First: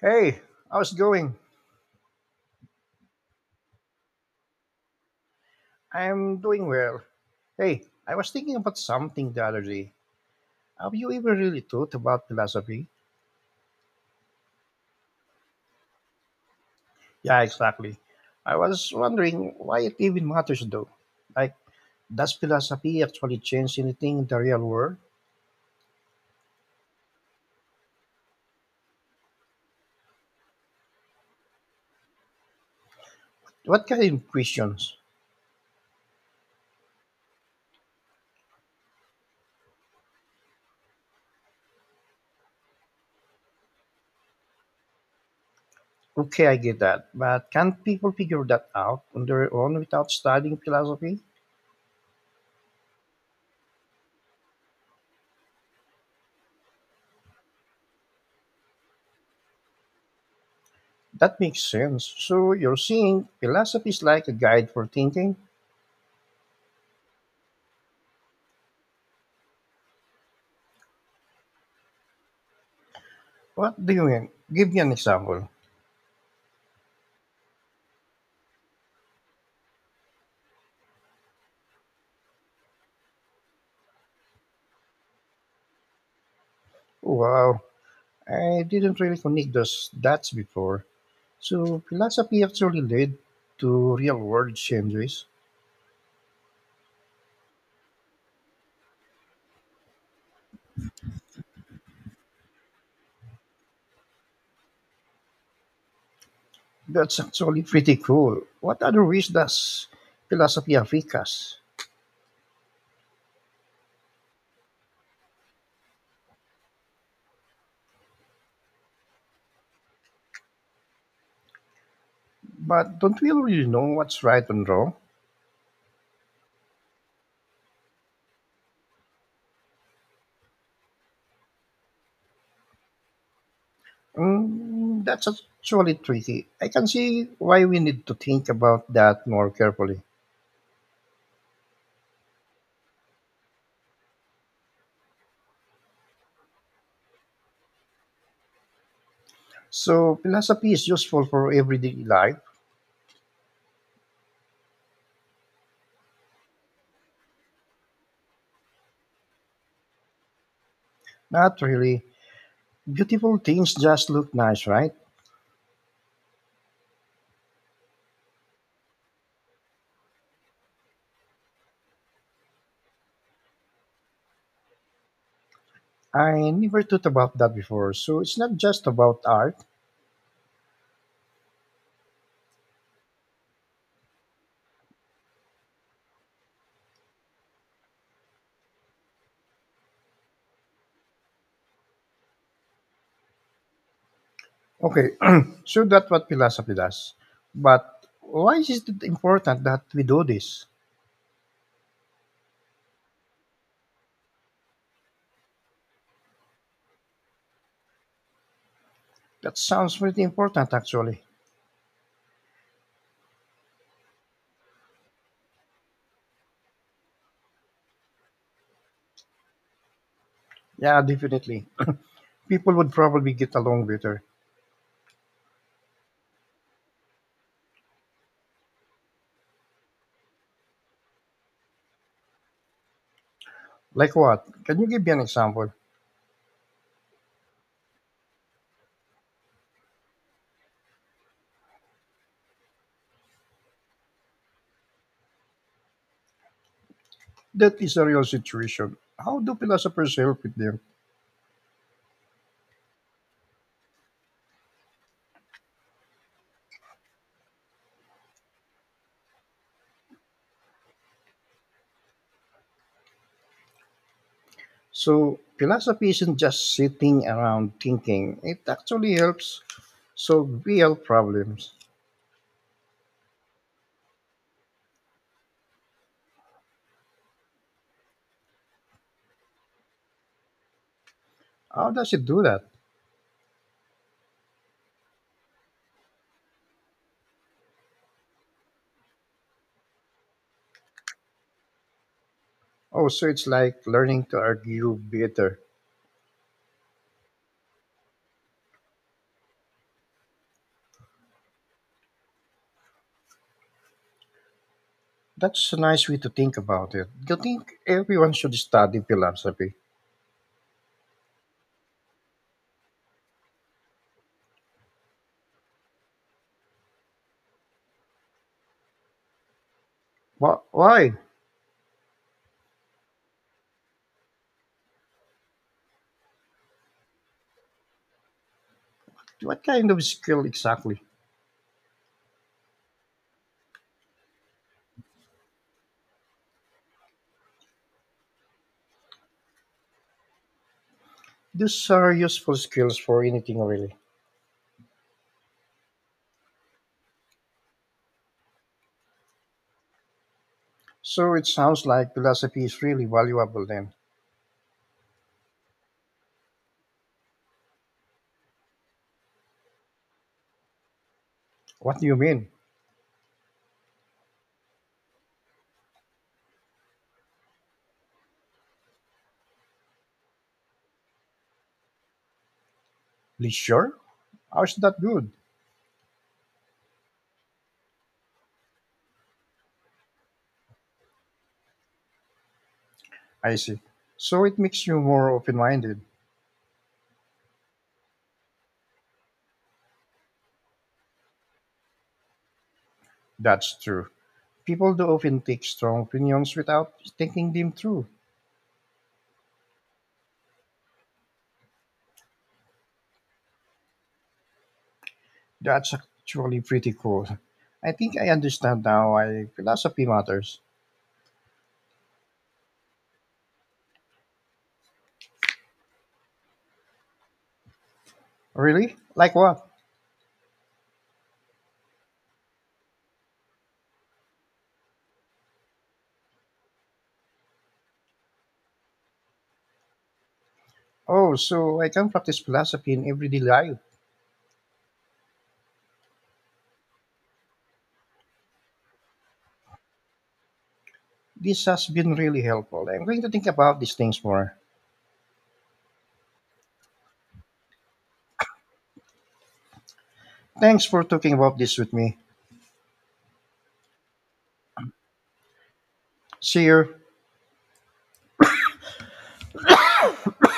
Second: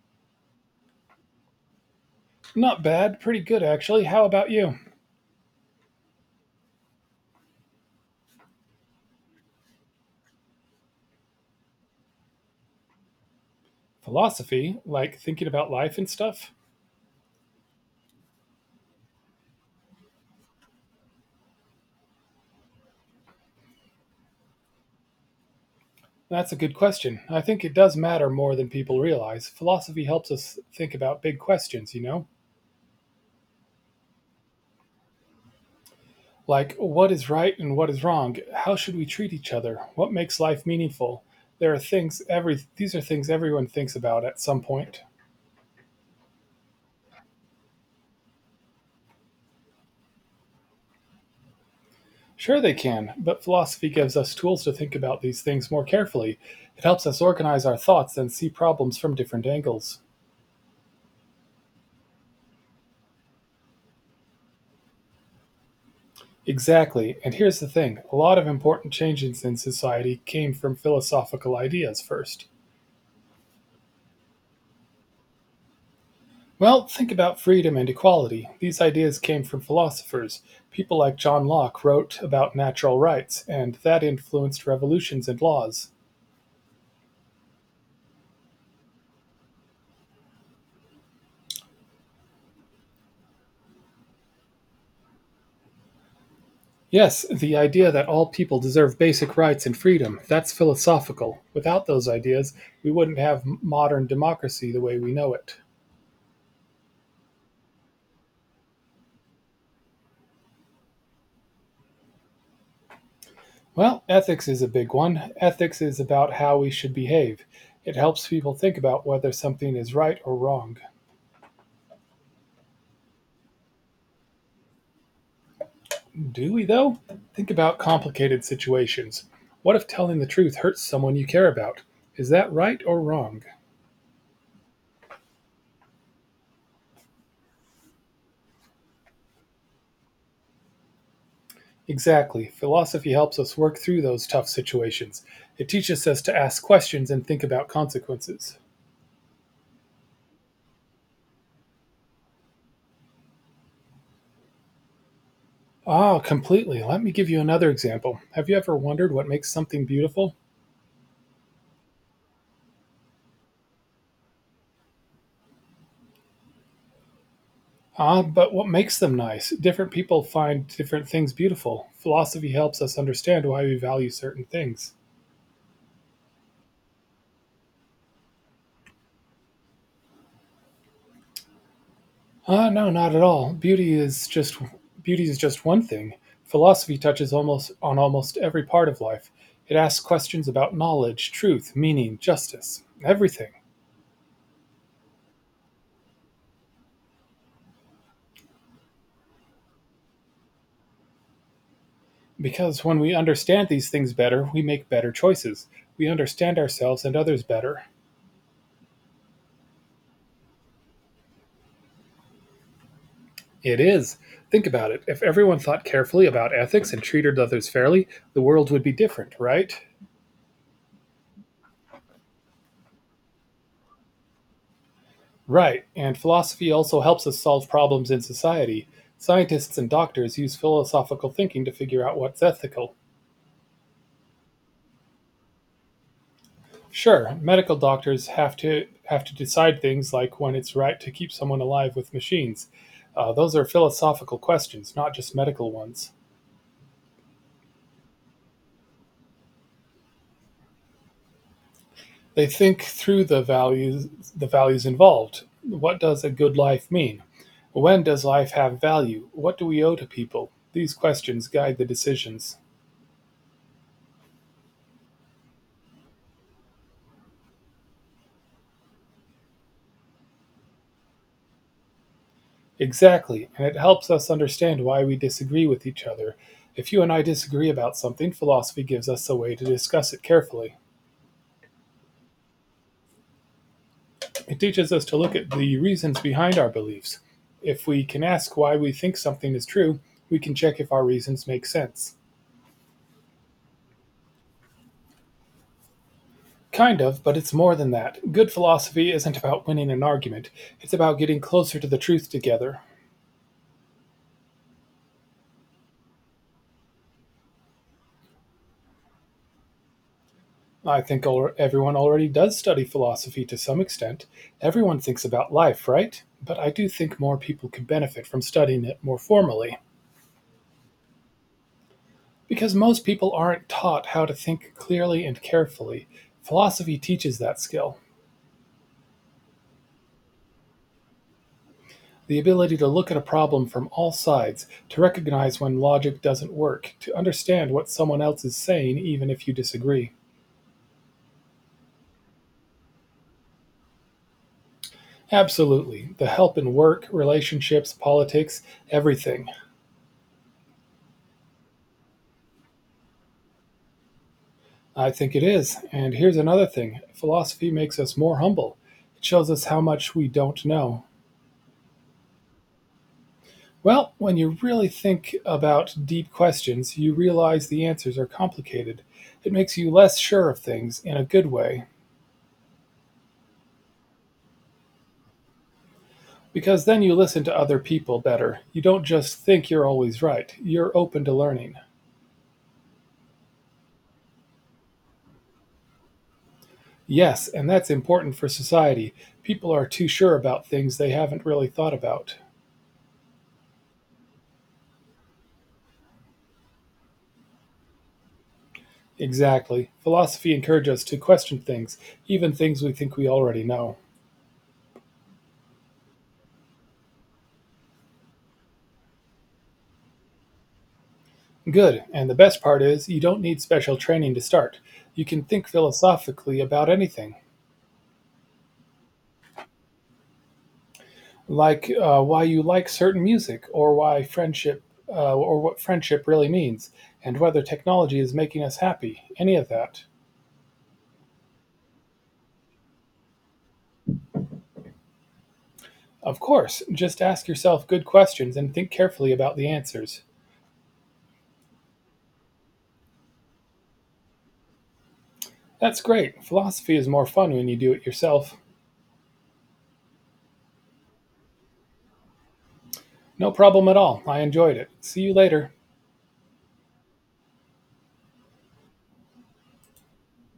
Hey, how's it going? Not bad, pretty good actually. How about you? I'm doing well. Hey, I was thinking about something the other day. Have you ever really thought about philosophy? Philosophy, like thinking about life and stuff? Yeah, exactly. I was wondering why it even matters though. Like, does philosophy actually change anything in the real world? That's a good question. I think it does matter more than people realize. Philosophy helps us think about big questions, you know? What kind of questions? Like what is right and what is wrong? How should we treat each other? What makes life meaningful? There are things every These are things everyone thinks about at some point. Okay, I get that, but can't people figure that out on their own without studying philosophy? Sure they can, but philosophy gives us tools to think about these things more carefully. It helps us organize our thoughts and see problems from different angles. That makes sense. So you're saying philosophy is like a guide for thinking? Exactly, and here's the thing: a lot of important changes in society came from philosophical ideas first. What do you mean? Give me an example. Well, think about freedom and equality. These ideas came from philosophers. People like John Locke wrote about natural rights, and that influenced revolutions and laws. Wow, I didn't really connect those dots before. So philosophy actually led to real world changes. Yes, the idea that all people deserve basic rights and freedom, that's philosophical. Without those ideas, we wouldn't have modern democracy the way we know it. That's actually pretty cool. What other ways does philosophy affect us? Well, ethics is a big one. Ethics is about how we should behave. It helps people think about whether something is right or wrong. But don't we really know what's right and wrong? Do we, though? Think about complicated situations. What if telling the truth hurts someone you care about? Is that right or wrong? Mm, that's actually tricky. I can see why we need to think about that more carefully. Exactly. Philosophy helps us work through those tough situations. It teaches us to ask questions and think about consequences. So philosophy is useful for everyday life. Ah, completely. Let me give you another example. Have you ever wondered what makes something beautiful? Not really. Beautiful things just look nice, right? Ah, but what makes them nice? Different people find different things beautiful. Philosophy helps us understand why we value certain things. I never thought about that before. So it's not just about art. Ah, no, not at all. Beauty is just one thing. Philosophy touches almost every part of life. It asks questions about knowledge, truth, meaning, justice, everything. Okay, so that's what philosophy does. But why is it important that we do this? Because when we understand these things better, we make better choices. We understand ourselves and others better. That sounds pretty important, actually. It is. Think about it. If everyone thought carefully about ethics and treated others fairly, the world would be different, right? Yeah, definitely. People would probably get along better. Right. And philosophy also helps us solve problems in society. Scientists and doctors use philosophical thinking to figure out what's ethical. Like what? Can you give me an example? Sure, medical doctors have to decide things like when it's right to keep someone alive with machines. Those are philosophical questions, not just medical ones. That is a real situation. How do philosophers help with them? They think through the values involved. What does a good life mean? When does life have value? What do we owe to people? These questions guide the decisions. So, philosophy isn't just sitting around thinking, it actually helps solve real problems. Exactly, and it helps us understand why we disagree with each other. If you and I disagree about something, philosophy gives us a way to discuss it carefully. How does it do that? It teaches us to look at the reasons behind our beliefs. If we can ask why we think something is true, we can check if our reasons make sense. Oh, so it's like learning to argue better. Kind of, but it's more than that. Good philosophy isn't about winning an argument, it's about getting closer to the truth together. That's a nice way to think about it. Do you think everyone should study philosophy? Everyone already does study philosophy to some extent. Everyone thinks about life, right? But I do think more people could benefit from studying it more formally. Wha why? Because most people aren't taught how to think clearly and carefully. Philosophy teaches that skill, What kind of skill exactly? the ability to look at a problem from all sides, to recognize when logic doesn't work, to understand what someone else is saying even if you disagree. These are useful skills for anything, really. Absolutely. The help in work, relationships, politics, everything. So it sounds like philosophy is really valuable then. I think it is. And here's another thing: philosophy makes us more humble. It shows us how much we don't know. What do you mean? Well, when you really think about deep questions, you realize the answers are complicated. It makes you less sure of things in a good way, Leisure? How is that good? because then you listen to other people better. You don't just think you're always right, you're open to learning. I see. So it makes you more open minded. Yes, and that's important for society. People are too sure about things they haven't really thought about. That's true. People do often take strong opinions without thinking them through. Exactly. Philosophy encourages us to question things, even things we think we already know. That's actually pretty cool. I think I understand now why philosophy matters. Good, and the best part is you don't need special training to start. You can think philosophically about anything, Really? Like what? like why you like certain music, or what friendship really means, and whether technology is making us happy, any of that. Oh, so I can practice philosophy in everyday life. Of course, just ask yourself good questions and think carefully about the answers. This has been really helpful. I'm going to think about these things more. That's great. Philosophy is more fun when you do it yourself. Thanks for talking about this with me. No problem at all. I enjoyed it. See you later. See you.